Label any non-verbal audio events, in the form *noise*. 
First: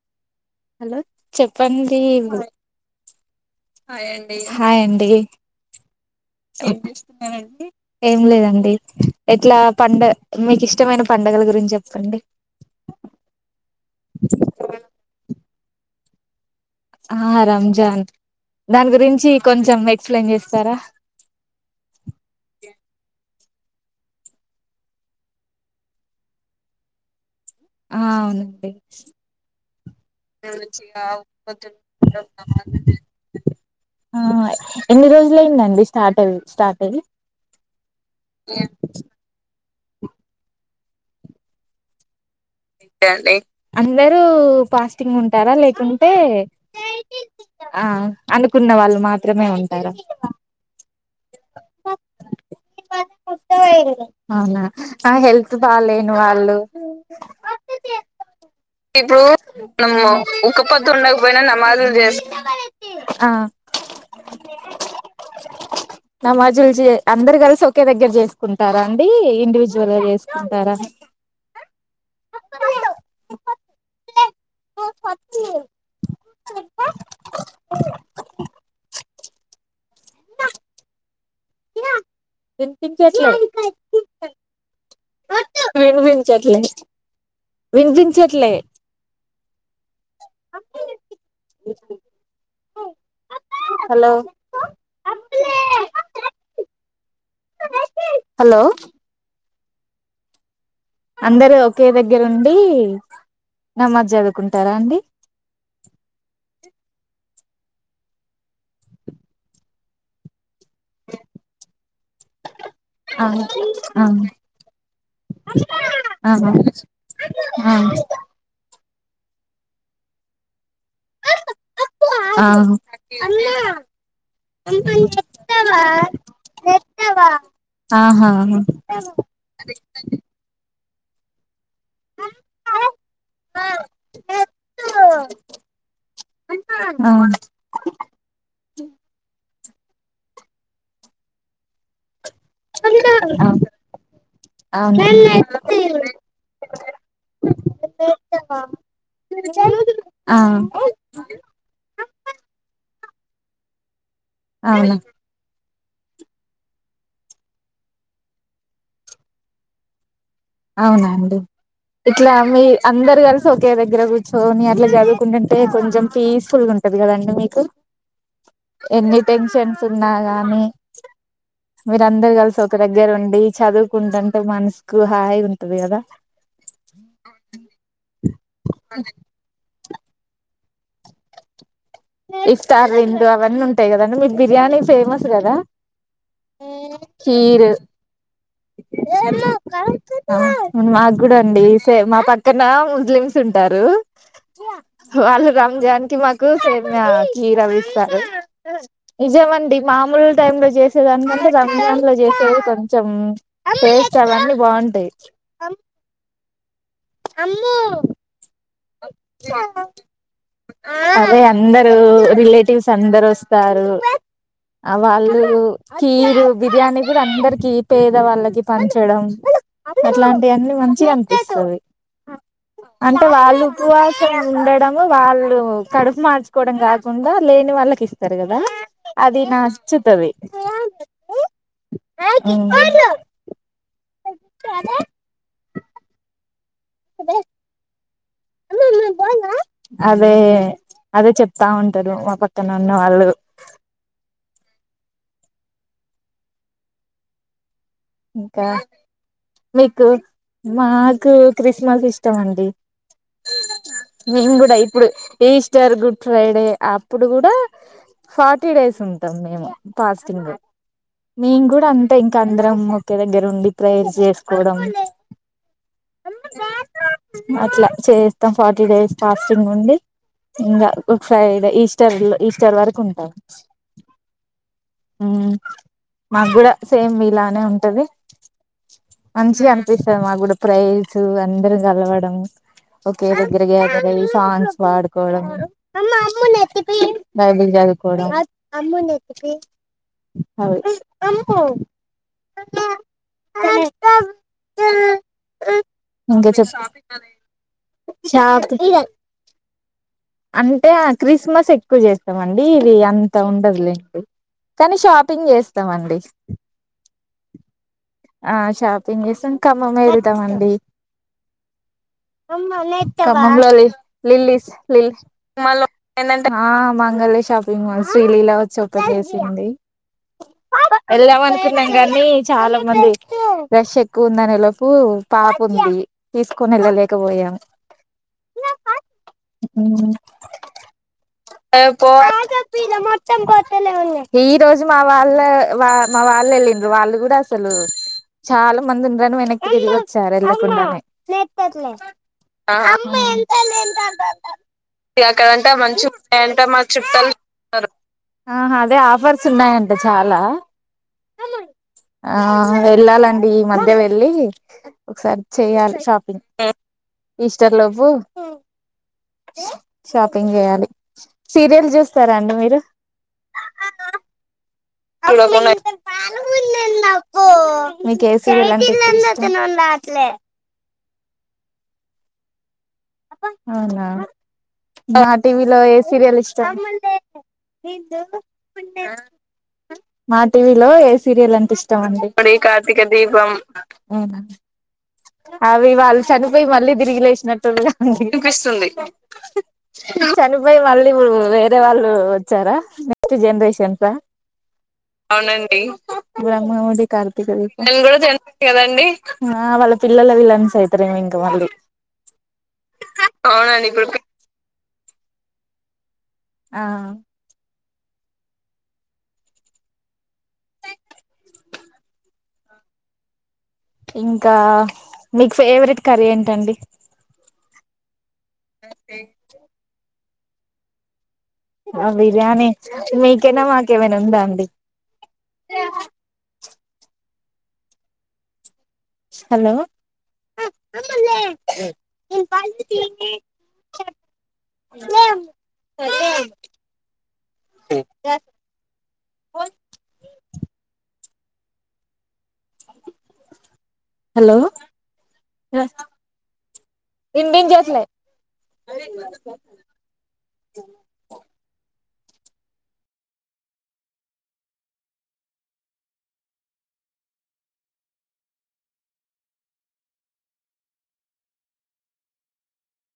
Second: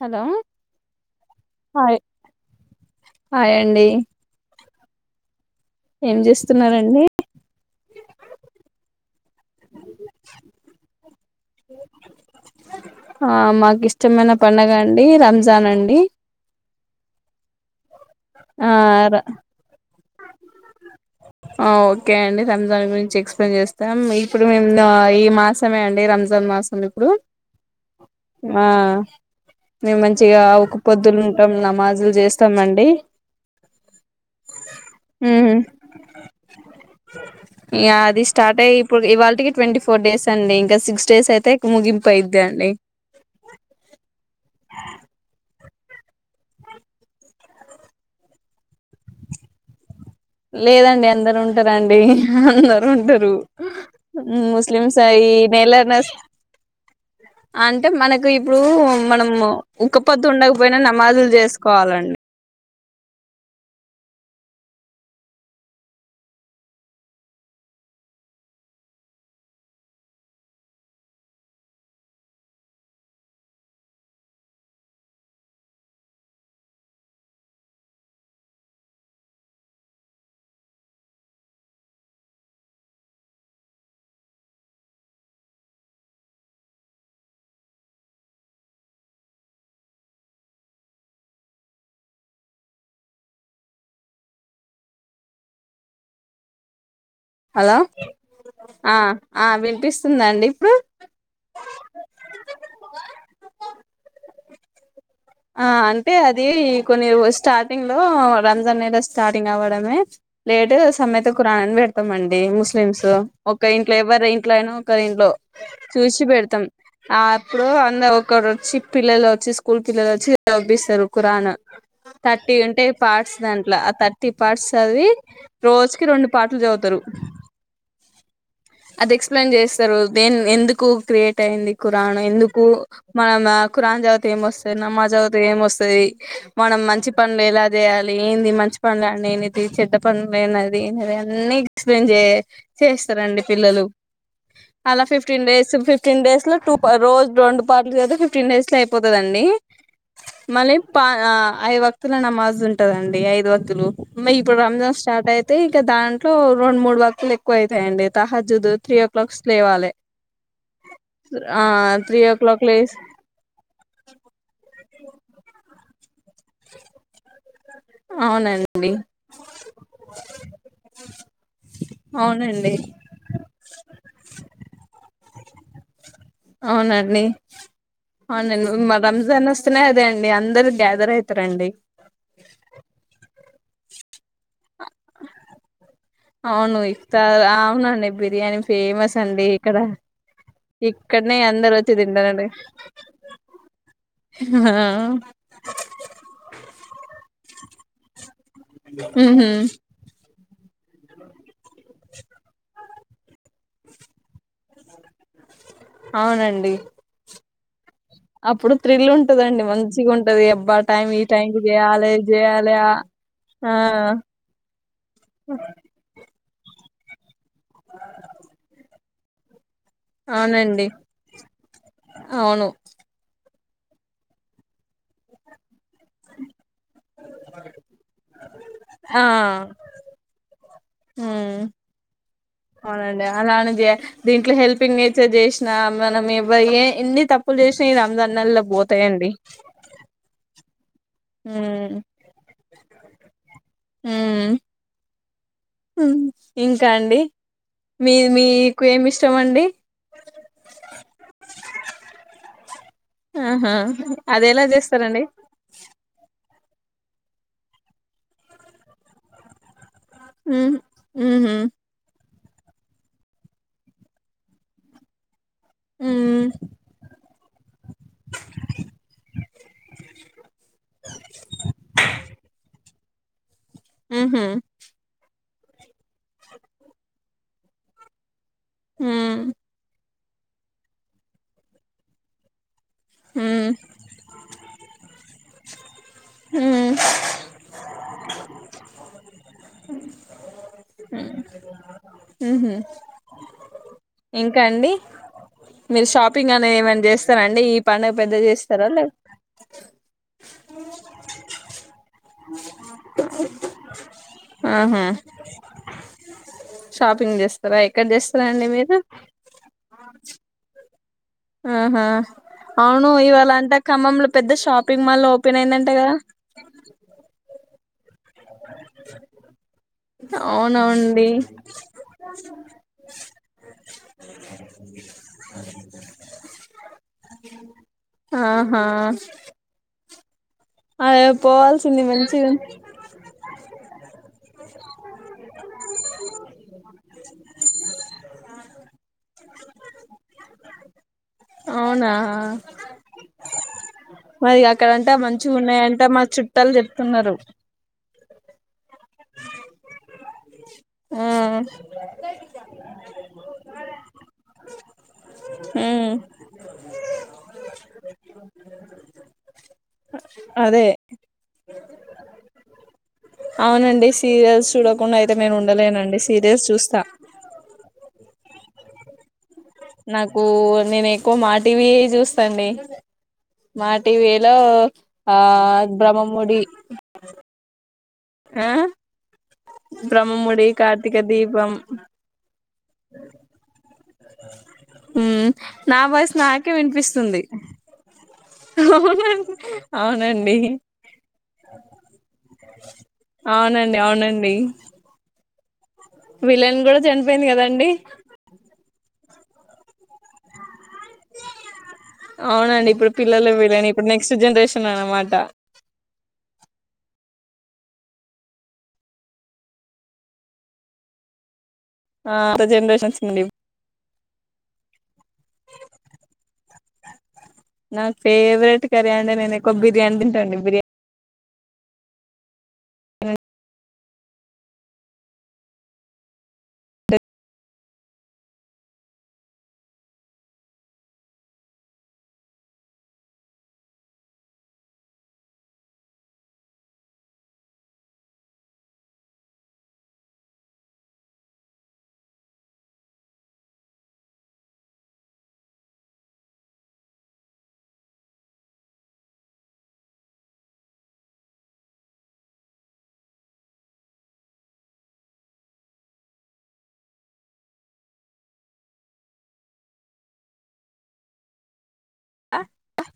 Hello hello hi చెప్పండి hi అండి hi అండి హాయ్అండి ఏం ఏం చేస్తున్నారండి చేస్తున్నారండి ఏం లేదండి ఎట్లా పడు మీకు ఇష్టమైన పండగలు గురించి చెప్పండి ఆ మాకు ఇష్టమైన పండగ అండి అండి ఆ రంజాన్ ఆ దాని ర- గురించి కొంచెం ఎక్స్ప్లెయిన్ చేస్తారా ఆ ఓకే అండి రంజాన్ గురించి ఎక్స్ప్లెయిన్ చేస్తాం ఇప్పుడు మేము ఈ మాసమే అండి రంజాన్ మాసం ఇప్పుడు ఆ ఆ అవునండించి మేము మంచిగా ఒక పొద్దులు ఉంటాం నమాజులు చేస్తామండి ఉహ్ అయి అది స్టార్ట్ అయ్యి ఇప్పుడు ఇవాళకి ట్వంటీ ఫోర్ డేస్ అండి ఇంకా సిక్స్ స్టేస్ అయితేయికు ముగింపు అయిది అందరు ఫాస్టింగ్ ఉంటారా లేక అంటే ఆ అనుకున్న వాళ్ళు మాత్రమే ఉంటారా లేదండి అందరు ఉంటారండి అందరు ఉంటారు అవునా ముస్లిమ్స్ అ ఆ ఈ హెల్త్ నెల న బాలేని వాళ్ళు అంటే అంటే మనకు ఇప్పుడు ఇప్పుడు మనము మనము ఉక్కపొత్తు ఉండకపోయినా ఉక్కపొద్దు నమాజులు ఉండకపోయినా నమాజులు చేసుకోవాలండి చేస్ ఆ నమాజులు చే అందరు కలిసి ఒకే దగ్గర చేసుకుంటారా అండి ఇండివిజువల్గా చేసుకుంటారా వినిపించలే వినిపించలే వినిపించలే హలో హలో హలో ఆ ఆ వినిపిస్తుందండి ఇప్పుడు అందరు ఒకే దగ్గర ఉండి నమాజ్ చదువుకుంటారా అండి ఆ అంటే అది కొన్ని స్టార్టింగ్ లో రంజాన్ నద స్టార్టింగ్ అవ్వడమే లేటు సమెత ఖరానాని పెడతాం అండి ముస్లిమ్స్ ఆ ఒక ఇంట్లో ఆ ఎవరి ఇంట్లో అయినా ఒకరి ఇంట్లో చూసి ఆహా పెడతాం అప్పుడు ఆ అంద ఒకరు వచ్చి పిల్లలు వచ్చి స్కూల్ జల్ల ర చవి *unintelligible* ఖురాన్ థర్టీ ఉంటాయి పార్ట్స్ దాంట్లో ఆ థర్టీ పార్ట్స్ చదివి రోజుకి రెండు పాట్లు చదువుతారు ఆహా ఆ అది ఎక్స్ప్లెయిన్ చేస్తారు దేన్ ఎందుకు ఎక్కువ క్రియేట్ అయింది ఖురాను ఎందుకు మనం ఖరాన్ చదివితే ఏమొస్తది నమాజ్ చదివితే ఏమొస్తుంది మనం మంచి పనులు ఎలా చేయాలి ఏంది మంచి పనులు అండి చెడ్డ పనులు అది అన్నీ ఎక్స్ప్లెయిన్ చేయ చేస్తారండి పిల్లలు ఆ అలా ఫిఫ్టీన్ డేస్ అవును ఫిఫ్టీన్ డేస్ లో టూ రోజు రెండు పాట్లు కద ఫిఫ్టీన్ డేస్ లో అయిపోతందిండి ఆ మళ్ళీ పా ఐ వతుల నమాజ్ ఉంటదండి ఐదు వతులు మ ఇప్పుడు అవునా రంజాన్ స్టార్ట్ అయితే కా దాంట్లో రెండు మూడు వర్తులు ఎక్కువ అవుతాయండి తహజుదు త్రీ ఓ క్లాక్ స్ లేవ్వాలి అవునండి త్రీ ఓ ఇట్లా మీ క్లాక్ లేసి అందరు కలిసి ఒకే దగ్గర కూర్చొని ఇట్లా చదువుకుంటంటే కొంచెం పీస్ఫుల్ గా ఉంటుది కదండి మీకు అవునండి ఎన్ని టెన్షన్స్ ఉన్నా గాని మీర అందరు కలిసి అవునండి ఒక దగ్గర ఉండి చదువుకుంటుంటే మనసుకు హాయి ఉంటది కదా అవునండి అవునండి మా రంజాన్ వస్తే నే అదే అండి అందరు గ్యాదర్ అవుతారండి ఇస్త ఆర్లిం అవన్న ఉంటాయి కదా అండి బిర్యానీ ఫేమస్ కదా అవును ఇఫ్తార్ కీరు అవునండి బిర్యానీ ఫేమస్ అండి ఇక్కడ మాకు కూడా ఇక్కడనే అండి అందరు వచ్చి సే మా తింటారండి పక్కన ముస్లిమ్స్ ఉంటారు వాళ్ళు రాంజాన్ కి మాకు సేమ్య కీర విస్తారు ఉహు నిజమండి మామూలు టైమ్ లో చేసేదానికంటే చేసేదే కొంచెం టేస్ట్ అవన్నీ బాగుంటాయి అవునండి అమ్మ అప్పుడు థ్రిల్ ఉంటదండి మంచిగా ఉంటది అబ్బా టైం ఈ అదే టైం కి అందరు చేయాలి చేయాలి ఆ రిలేటివ్స్ అందరు ఆ వస్తారు ఆ వాళ్ళు కీరు బిర్యానీ కూడా అందరికి పేద వాళ్ళకి పంచడం అట్లాంటివన్నీ అవునండి మంచిగా అనిపిస్తుంది అవును అంటే వాళ్ళు ఉపవాసం ఉండడము వాళ్ళు కడుపు మార్చుకోవడం కాకుండా లేని వాళ్ళకి ఇస్తారు కదా ఆ అది నచ్చుతది ఉమ్ అవునండి అలానే చే దీంట్లో హెల్పింగ్ నేచర్ చేసినా మనం ఏ ఇన్ని తప్పులు చేస తొనిమ్మిద నెలల్లో పోతాయండి అదే అదే చెప్తా ఉంటారు మా పక్క ఇతనున్న వాళ్ళు హు ఇంకా మీకు మాకు క్రిస్మస్ ఇష్టం అండి ఆహా అది మేము ఎలా కూడా ఇప్పుడు చేస్తారండి ఈస్టర్ గుడ్ ఫ్రైడే అప్పుడు కూడా ఫార్టీ డేస్ ఉంటాం మేము పాస్టింగ్ ఉమ్ ఉహు మేము కూడా అంతే కంద్రం ము ఒకే దగ్గర ఉండి ప్రేర్ చేసుకోవడం హు అట్లా చేస్తాం ఫార్టీ డేస్ ఫస్టింగ్ నుండి ఇంకా ఒక ఫ్రైడే ఈస్టర్ ఈస్టర్ వరకు ఉంటుంది ఆ ఊహ హు మాకు కూడా సేమ్ మీ లానే ఉంటా ఆది ఉమ్ మంచిగా అనిపిస్త మాకు కూడా ప్రైజ్ అందరు కలవడం ఓకే దగ్గర ఉమ్ గ్యాదర్ అయి సాంగ్స్ పడుకోవడం ఉమ్ బైబల్ చదువు కూడా ఉహు ఇంకా అండి మీరు ఇంకా షాపింగ్ చెప్ అనేది ఏమనా చేస్తారా అండి ఈ పండుగ పెద్ద గా చేస్తారా లేద అంటే క్రిస్మస్ ఎక్కువ చేస్తామండి ఇది అంత ఉండదు లేండి కానీ ఆహా షాపింగ్ చేస్తామ అండి చేస్తార ఆ షాపింగ్ చేస్తాం ఖమ్మంమే వెళతాం అండి ఆహా *inaudible* అవును ఇవాళ అంట ఖమ్మంలో పెద్ద షాపింగ్ మాల్ ఓపెన్ అయిందంట కదా శ్రీలీలా వచ్చి ఉపేసింది అవునండి వెళ్ళాం అనుకున్నాం కానీ చాలా మంది రష్ ఎక్కువ ఉందనే లోపు పాప ఉంది తీసుకొని వెళ్ళలేకపోయాము ఆహా హు అ ఈ రోజు మా వాళ్ళ మా వాళ్ళ వెళ్ళండ్రు వాళ్ళు కూడా అసలు చాలా మంది ఉండ వెనక్ తిరిగి వచ్చారు ఎల్లా కుండనే అవునా మరి అక్కడంట మంచిగా అక్కడంతా ఉన్నాయంట మంచి మా చుట్టాలు ఇడామాకు చెప్తున్నారు చుట్టలు *unintelligible* ఆహా అదే ఆఫర్స్ ఉన్నాయంట చాలా ఆ ఆ వెళ్ళాలండి ఈ మధ్య వెళ్ళి ఒకసారి చేయాలి ఉమ్ షాపింగ్ ఈస్టర్ లోపూ షాపింగ్ అదే చేయాలి సీరియల్ చూస్తారా అండి మీరు అవునండి సీరియల్స్ చూడకుండా అయితే నేను ఉండలేనండి సీరియల్స్ చూస్తా *unintelligible* మీ నాకు నేనె ఎకువ మా టీవీ చూస్తాండి మా అవునా టీవీ లో మా ఆ టీవీలో బ్రహ్మముడి ఆ మా బ్రహ్మముడి టీవీలో ఏ కార్తీక సీరియల్ దీపం అంటే ఇష్టం అండి *inaudible* కార్తీక దీపం. ఉ మ్మ్ అవి నా వాళ్ళు వాయిస్ చనిపోయి నాకే మళ్ళీ తిరిగి వినిపిస్తుంది లేసినట్టుందిగా నిపిస్తుంది అవునండి అవునండి చనిపోయి మళ్ళీ ఇప్పుడు వేరే వాళ్ళు వచ్చారా నెక్స్ట్ అవునండి జనరేషన్స్ ఆ అవునండి అవునన్ ఇ విలన్ కూడా బ్రహ్మముడి చనిపోయింది కార్తికదీపం కదండి ఆ వాళ్ళ పిల్లల విలన్ సైడ్ *unintelligible* ఇంకా వాళ్ళు అండి ఇప్పుడు పిల్లల విలన్ ఇప్పుడు ఆ ఆ అంత జెనరేషన్స్ నుండి ఇంకా మీకు ఫేవరెట్ కర్రీ ఏంటండి నా ఫేవరెట్ కర్రి అంటే నేను ఎక్కువ బిర్యానీ దిన్ సండి బిర్యా ఆ బిర్యానీ మీకేనా మాకేమైనా ఉందా అండి హలో హలో ఇబించట్లే అ అ